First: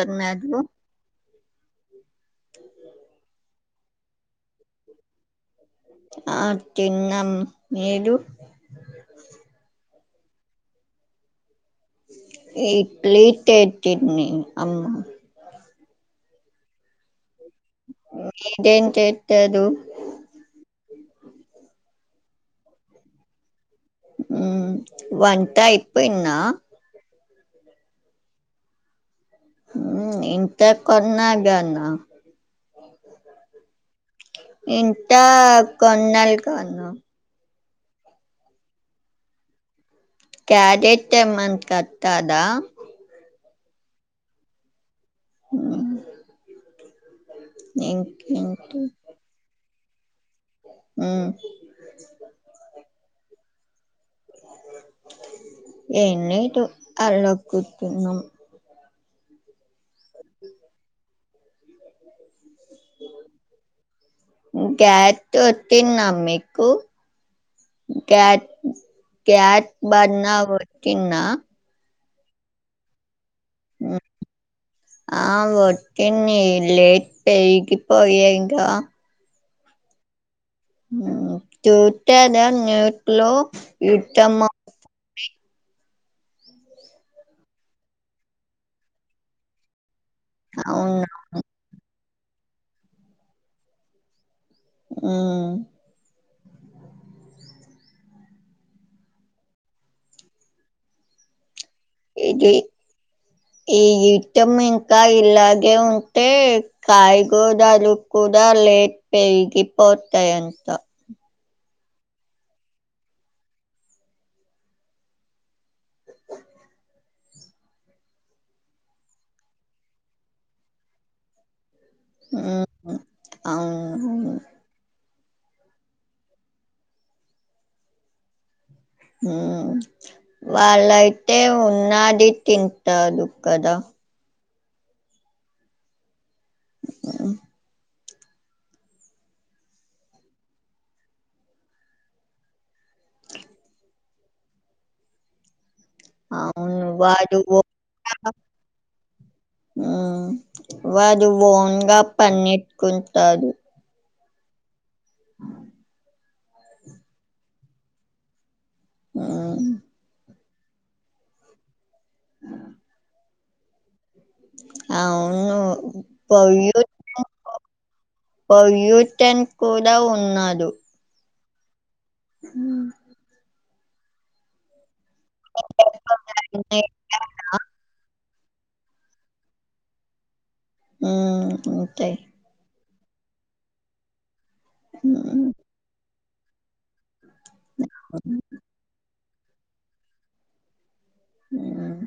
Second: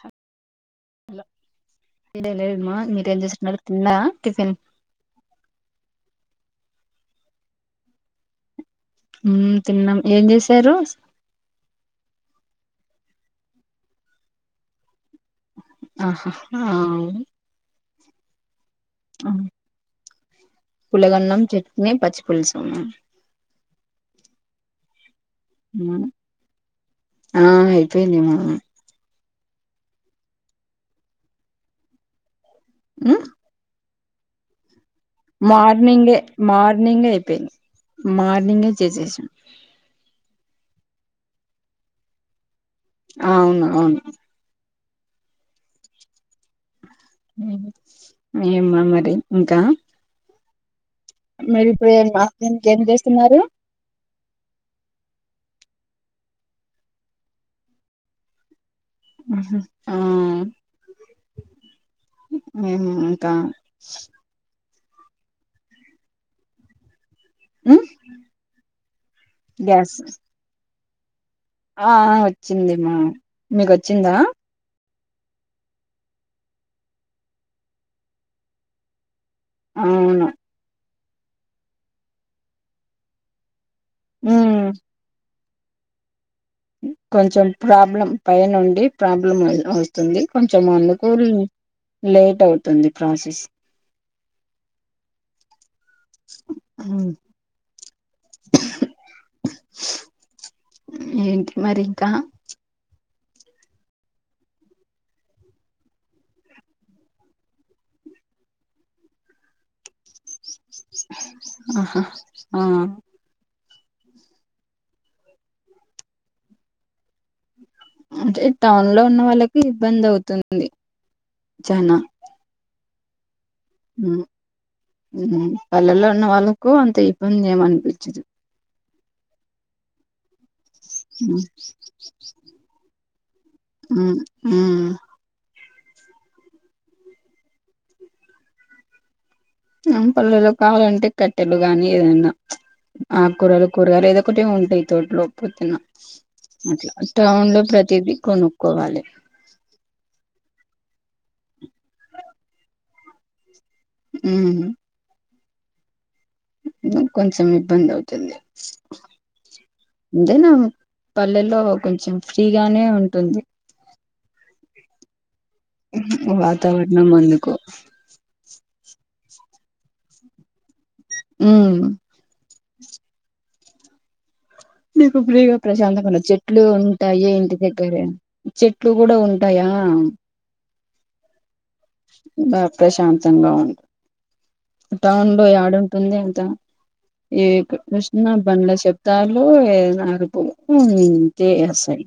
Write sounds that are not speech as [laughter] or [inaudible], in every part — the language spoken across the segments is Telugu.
హా హలో లేమ్మా మీరేం జేస్తున్నారు తిన్నా టిఫిన్ ఆ తిన్నం, మీరు? మ్ తిన్నం ఏం జేసారు ఇడ్లీ టేట్టింది అమ్మా. అహ ఆ అవున్ మీరేం చేత్తరు? పులగన్నం, చట్నీ, పచ్చిపుల్సును ఉమ్ వంట ఐపెన్నా ఆ అయిపోందేమా ఇంత కోన్న గనా ఉమ్ ఎం మార్నింగే మార్నింగే అయిపోంది మార్నింగే చేసేసాం. కెదెటమన్ కట్టదా అవును ఔను ఉమ్ ఏమ్మా మరి ఇంకా? మ్మ్ మీరి ఇప్పుడు ఏం మార్నింగ్కి ఏం చేస్తున్నారు? ఎం లెటు అలకుతున్నాం. ఆహ్ ఆ హుహ్ ఇంకా గ్యాట్ ఒతిన్నా మీకు? మ్మ్ క్యా క్యాట్ గ్యాస్ బర్నవుతిన్నా ఆ ఆ వచ్చింది. మా మీకోచ్చిందా? ఆ వచ్చింది లేట్ పైకి పోయే ఇంకా ఆవ్ను ఉహ్ చూట్టదా నోట్లో యుత్తమో మ్మ్ కొంచెం ప్రాబ్లం పై నుండి ప్రాబ్లం ఉన్నది. తుంది కొంచం అవును అందుకుని లేటవుతుంది ప్రోసెస్. ఉమ్ ఆహ్ ఉహ్ ఏంటి మరింకా? ఏట్టం ఇంకా ఇలాగే ఉంటే కాయగుదలు కూడా లేట్ పేగిపోతయంత ఆహా ఆ అంటే టౌన్లో ఉన్న వాళ్ళకి ఇబ్బంది అవుతుంది చనా. ఉహ్ అవునవును ఉహ్ పల్లల్లో ఉన్న వాళ్ళకు అంతిబ్బంది ఏమన్పించదు. ఊ వాళ్ళైతే ఉమ్ ఉన్నాది తింటాదు కదా. ఉమ్ ఎలా ఆ పల్లెలో కావాలంటే కట్టెలు గానీ ఏదెన్నా ప్చ్ ఆకు కూరలు, కూరగాలు ఏదోకటి ఉంటాయి తోటలో పుతున్నా అవును అట్లా వాడు ఓ- టౌన్లో ప్రతీది కొనుక్కోవాలి. ఉమ్, వాడు ఓన్గా పన్నెట్కుంటాడు. ఉహ్ కొంచెం ఇబ్బందవుతుంది అంతేనా. పల్లెల్లో కొంచెం ఫ్రీగానే ఉంటుంది. అవ్నూ పోయి వాతావరణం అందుకు పోయి యూస్టెన్ కూడా ఉన్నాడు. ఉమ్ ఉమ్ నీకు ఫ్రీగా ప్రశాంతంగా చెట్లు ఉంటాయి ఇంటి దగ్గరే చెట్లు గూడా ఉంటాయా హ్మ్ బా ప్రశాంతంగా ఉం టౌన్లో ఉమ్, యాడుంటుంది ఎక్కడ చుసిన బండ్ల శబ్దాలు అరుపులు ఇంతే వస్తాయి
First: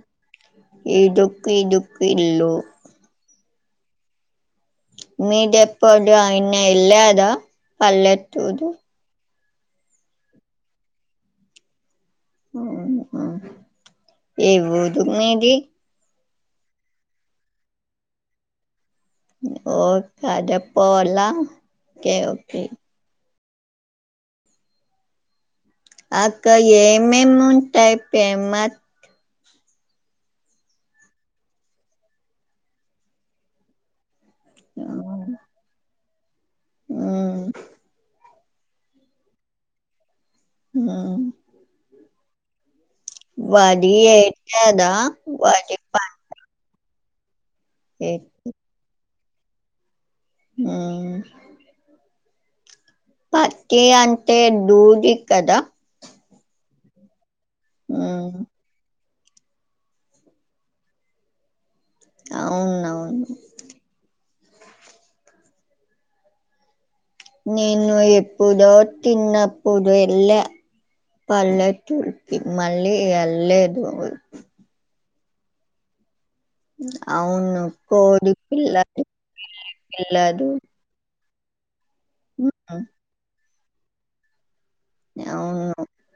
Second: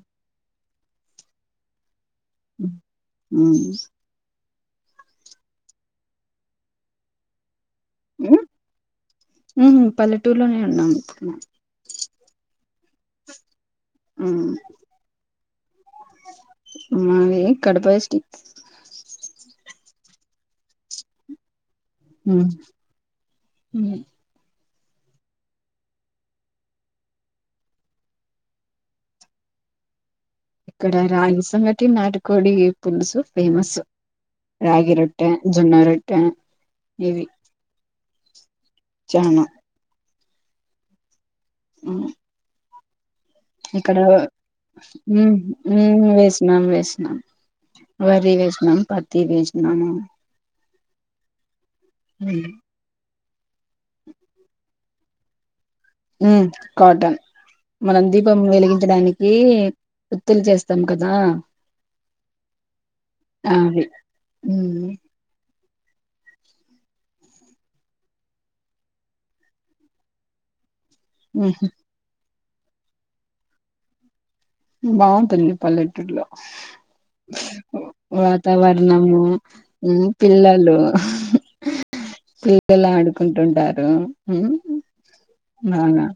ఇదుక్ ఇదుక్ ఇల్లు అవును మీదెప్పుడు ఐన ఎళ్ళెదా పల్లెటుదు అ పల్లెటూర్లోనే ఉన్నాము అ అవునా ఏమవుతుందేంటి మావే కడుపుష్టి కడుపుల ఓకే ఓకే ఉమ్మ్ అక్క ఏమేమ్ ఉంటాయ్ పేమ్మా ఇక్కడ రాగి సంగటి నాటుకోడి పుల్సు ఫేమస్ రాగి రొట్ట ఉమ్ జొన్న రొట్ట ఇవి ఉమ్ చనా హ్మ్ అ వరి ఇక్కడ యేత్తడా వరి ఉమ్ వేస్ నన్ వేస్ పత్తి వరి వేస్నమ్ పత్తి వేస్నము హ్మ్ ఉ పత్తి అంటే దూది కదా ఉ కాటన్ మనం హ్మ్ దీపం వెలిగించడానిక్ కి ఓత్తుల్ చేస్తాం కదా అవునవును అవి ఉమ్ నేను ఎప్పుడో చిన్నప్పుడ్ వెల్లా ఉహు, పల్లె టుర్కి మళ్ళీ ఎల్లెదు ఉ బాఉంటుంది పల్లెటూర్లో అవును కోడి పిల్లలు వాతావర్ణము ఉమ్ పిల్లలు హ్మ్ పిల్లల్ ఆడుకుంటుంటారు ఉమ్ నవ్నా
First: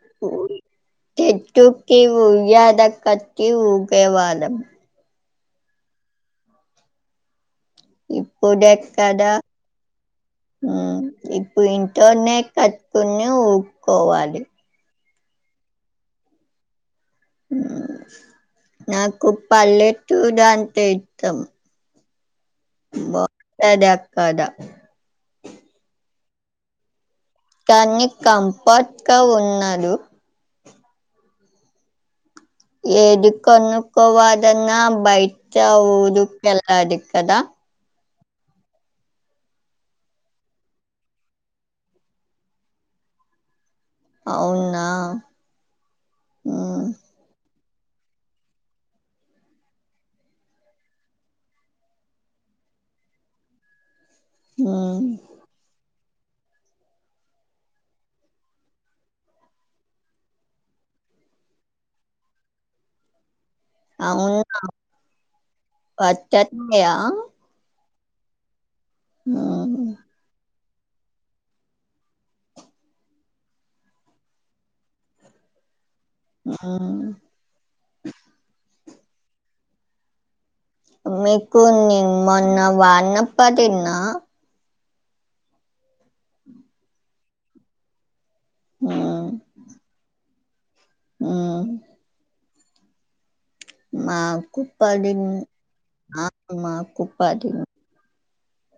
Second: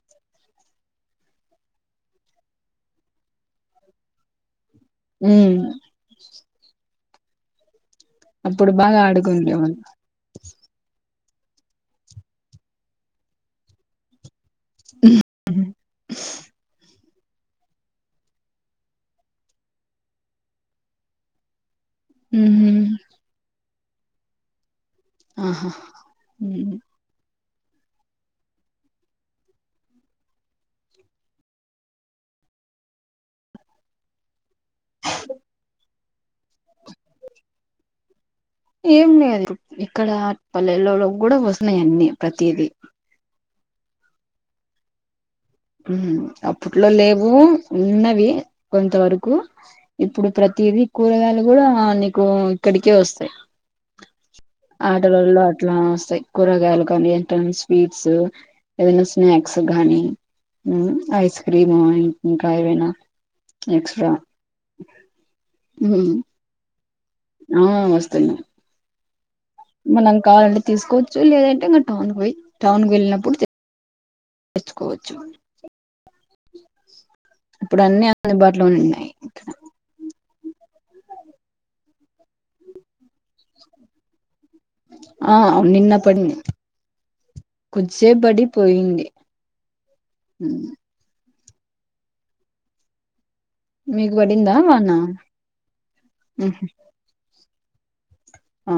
తెటుకిీ ఊయ్యల కటి ఊగేవాళం ఉమ్ అప్పుడు బాగా ఇప్పుడెకడ ఆడుకునే వాళ్ళు ఇప్పుడ్ ఇంట్లోనే కట్కోని ఊగ్కోవాలి నాకు పల్లెట్టుద్ అంతే ఇత్తం ఉహు యాడ పడ ఆహా ఉహు కాన్ని కంపట్ కా ఉన్నాడు ఏది కోనుకోవదన్నా బైట్కె వోవ్దు ఎలాలి కదా ఏమ్ లేదు ఇక్కడ పల్లెలలో గూడా వస్తున్నాయ్ అన్నీ ప్రతిదీ అవునా ఉహు ఉమ్ అప్పట్లో లేవు ఉన్నవి కొంత వరకు ఇప్పుడు ప్రతిది కూరగాయల్ గూడా నీకు ఇ ఇడికే వస్తాయ్ ఉమ్ ఆటోలలొ అట్లా వస్తాయ్ కూరగాయలు కానీ ఏంట స్వీట్స్ ఏదైనా స్నాక్స్ గాని ఉ ఐస్ క్రీమో ఇన్ ఇంకా ఎవైనా ఎక్సట్రా అవును హ్మ్ వచ్చేత్తాయా హ్మ్ వస్తున్ హ్మ్ మనం కావాలంటే తీసుకోచ్చు లేదంటే ఇంకా టౌన్ పోయి టౌన్ వేళ్ళినప్పుడు తెచ్చుకోవచ్చు ఉమ్ ఇప్పుడు అన్ని అందుబాటులో ఉన్నాయ్ మీకు మొన్న వాన్నపడిందా ఆహ్ నిన్న పడింది కోద్సేప్ పడి పోయింది ఉమ్ హ్మ్ హ్మ్ మీకు పడిందా వాన మాకుప్పడిన్ మాక్ మాకుప్పడిన్ ఆ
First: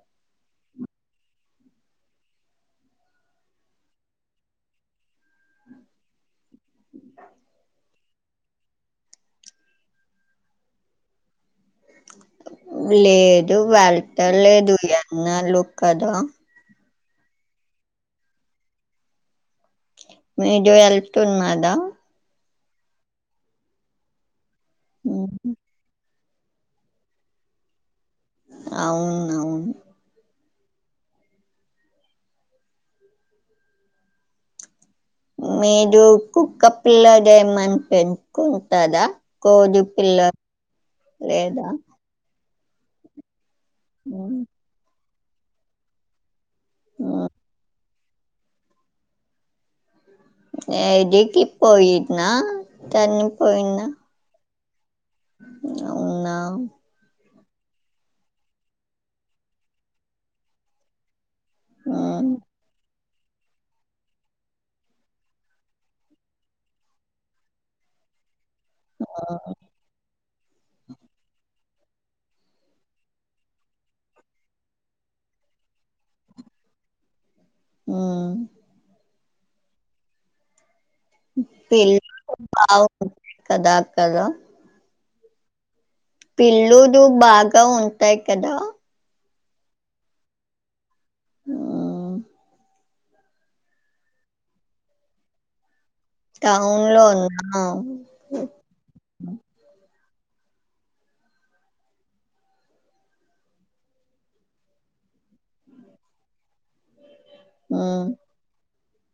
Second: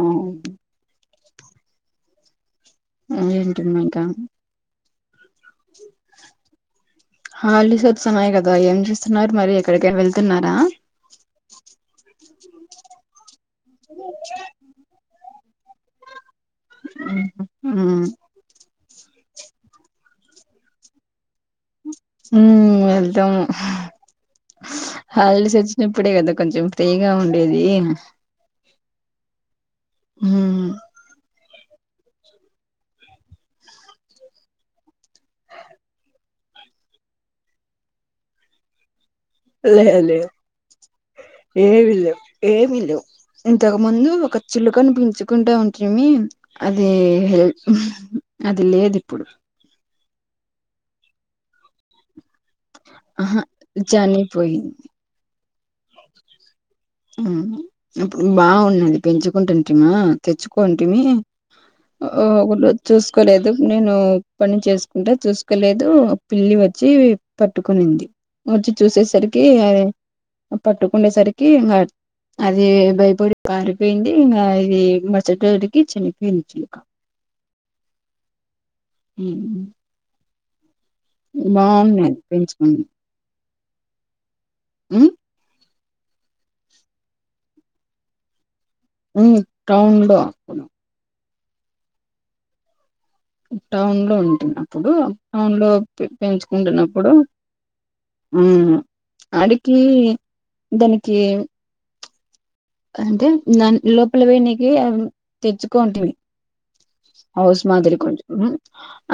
ఏమీ తినీమంటా హాలిడేస్ [unintelligible] కదా ఏం చేస్తున్నారు మరి ఎక్కడికైన వెళ్తున్నారా లేదు వెళ్త లేదు ఎన్నాలు కదా హ్మ్ మీడు ఎల్తున్నాడ హ్మ్ వెళ్తాము ఉమ్, హాలిడేస్ వచ్చినప్పుడే గదా కొంచం ఫ్రీగా ఉండేదీ అన్ అవునువను హ్మ్ హ్మ్ మీడు కుక్క పిల్లడేమన్న పెంన్కుంటదా కోడి లేదు పిల్ల లేదు లేదా ఏవి లేవు ఏమి లేవ్ ఇంతక్ ముందు ఒక చిలుకని పెంచుకుంటా ఉంటిమి అదీ హ్మ్ అది లేదు ఇప్పుడు ఏగేగి పోయిన్నా తన్ను ఆహా పోయిన్న చనిపోయింది ఔనా హ్మ్ ఇప్పుడు బాగుండు పెంచుకుంటుంటిమా తెచ్చుకోంటిమి ఓ ఉమ్, ఒగల్ బచ్చేస్ కోలేదు నేను పని చేస్కుంటా చూస్కోలేదు పిల్లి వచ్చీ పట్టుకునింది వచ్చి చూసేసరికీ అది పట్టుకుండేసరికి ఇంగ అది బయపడి పారిపోయింది ఇంగా ఇది మచ్చటరోజుకి చనిపోయింది చిలుక హ్మ్ హ్మ్ పెంచుకున్నా [unintelligible] కదా కదా హ్మ్ పిల్లుదు బాగ ఉంటాయి కదా హ్మ్ [unintelligible] హ్మ్ టౌన్ లో ఉంటున్నప్పుడు టౌన్ లో టౌన్ లో పెంచుకుంటున్నప్పుడు ఉన్నా హ్మ్ ఆడికీ దనికీ అంటే దన్ లోపల పోయానికి తెచ్చుకోంటిమీ హౌస్ మాదిరి హ్మ్ కొంచం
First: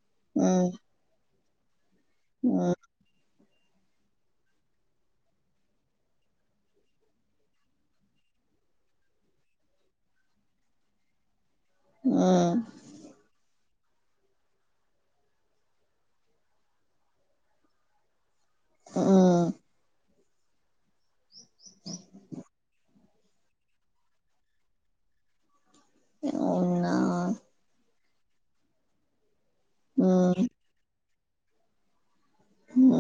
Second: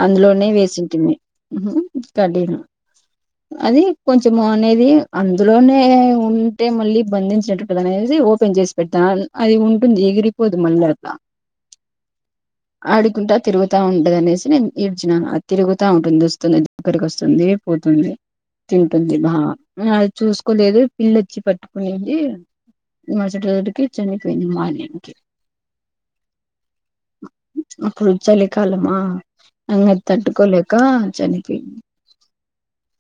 అందులోనే హ్మ్ వేసింటిమీ ఉహ్మ్ కడిం హ్మ్ అది కొంచం ము అనేది అందులోనే ఉంటే మళ్ళీ బందించినట్టు అనేసి ఓపెన్ జేసి పెటాం అది ఉంటుంది ఎగిరిపోదు మళ్ళ అట్లా హ్మ్ ఆడుకుంట తిరు తా ఉంటది అనేసి నేను ఈడ్చిన ఆది తిరుగుతా ఉంటుంది [unintelligible] పోతుంది తింటుంది బా హ్మ్ మరి చూసుకోలేదు పిల్లొచ్చి పట్టుకునిందీ మర్సట్ రోజుకి చనిపోయింది మార్నింగ్కి అవునా అప్పుడు చలికాలమా ఇంగ హ్మ్ తట్టుకోలేక చనిపోయింది హ్మ్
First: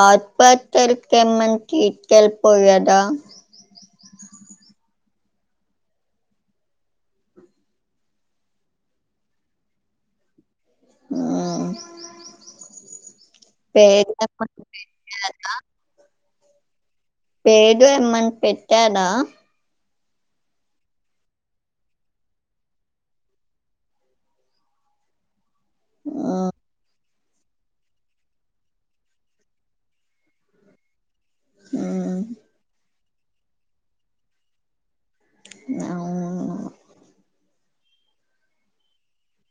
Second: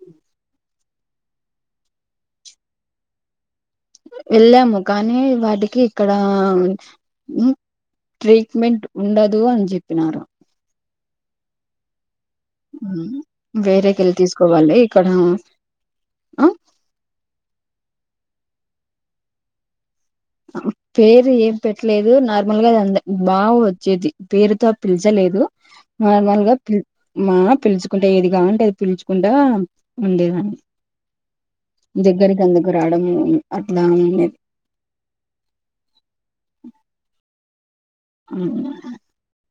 ఆ అప్ప తెరిక్కెమ్మంటె తీత్ కెల్ పోయాడా వెళ్ళాము కానీ వాటికి ఇక్కడా ట్రీట్మెంట్ ఉండదూ అని చెప్పినారు హా వేరేకెళ్ళి తీస్కోవాలి ఇక్కడా ఆ పేడు ఏమన్ పెట్టాడా పేరు ఏం పెట్లేదూ నార్మల్గ అందె బాగా వచ్చేద్ది పేరుతో పిల్చలేదు హ్మ్ నార్మల్గా పిల్ మా పిల్చుకుంటే ఏది గాంటే అది పిల్చుకుంటా ఉండేదాన్ని హ్మ్ దగ్గరికి అందుకు రావడం అట్లానేం అవును ఉహ్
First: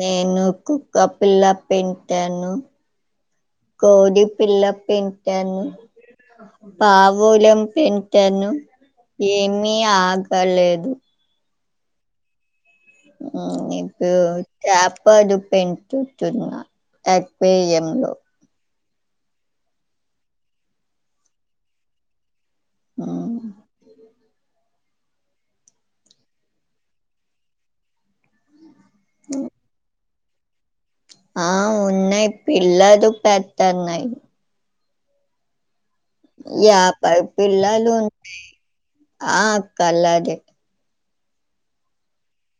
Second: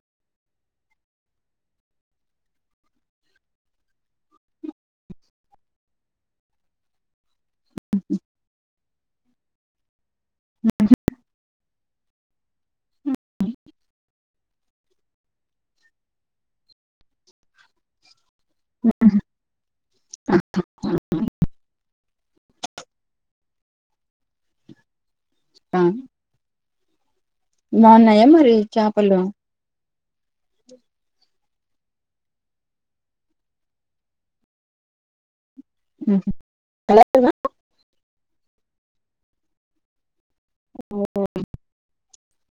నేను కుక్క పిల్ల పెంటాను కోడి పిల్ల పెంటాను పావు పొలం పెంటాను ఏమీ ఆగలేదు ఇప్పు చెప్పలు పెంచుచున్న అక్వెేర్యంలో ఆ ఆ బావున్నాయా మరి చాపలు ఆ ఉన్నయ్ పిల్లదు పెడ్తున్నాయ్ హుహు. కలర్స్ యాపై పిల్లలున్నాయ్ ఆ కలర్ య్ ఒ ఓ ఔ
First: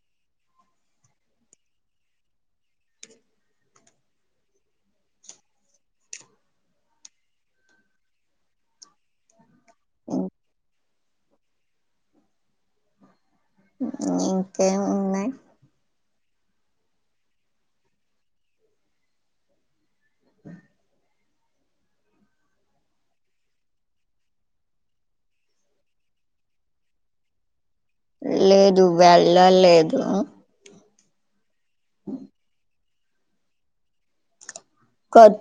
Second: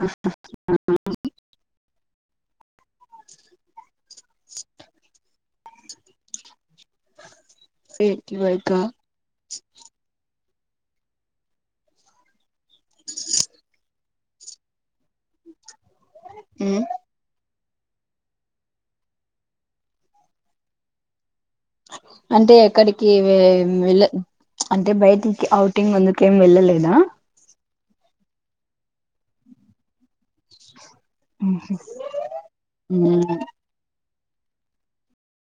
అ అ అ ఏంటి మరి ఇంకా ఉ ఇంకేమున్నాయ్ హు అంటే ఎక్కడికి వే వెళ్లే అంటే బయటికి ఔటింగ్ అందుకేం వెళ్ళలేదా లేదు వెళ్ళలేదూ ఉహు ఉమ్ ఉ కో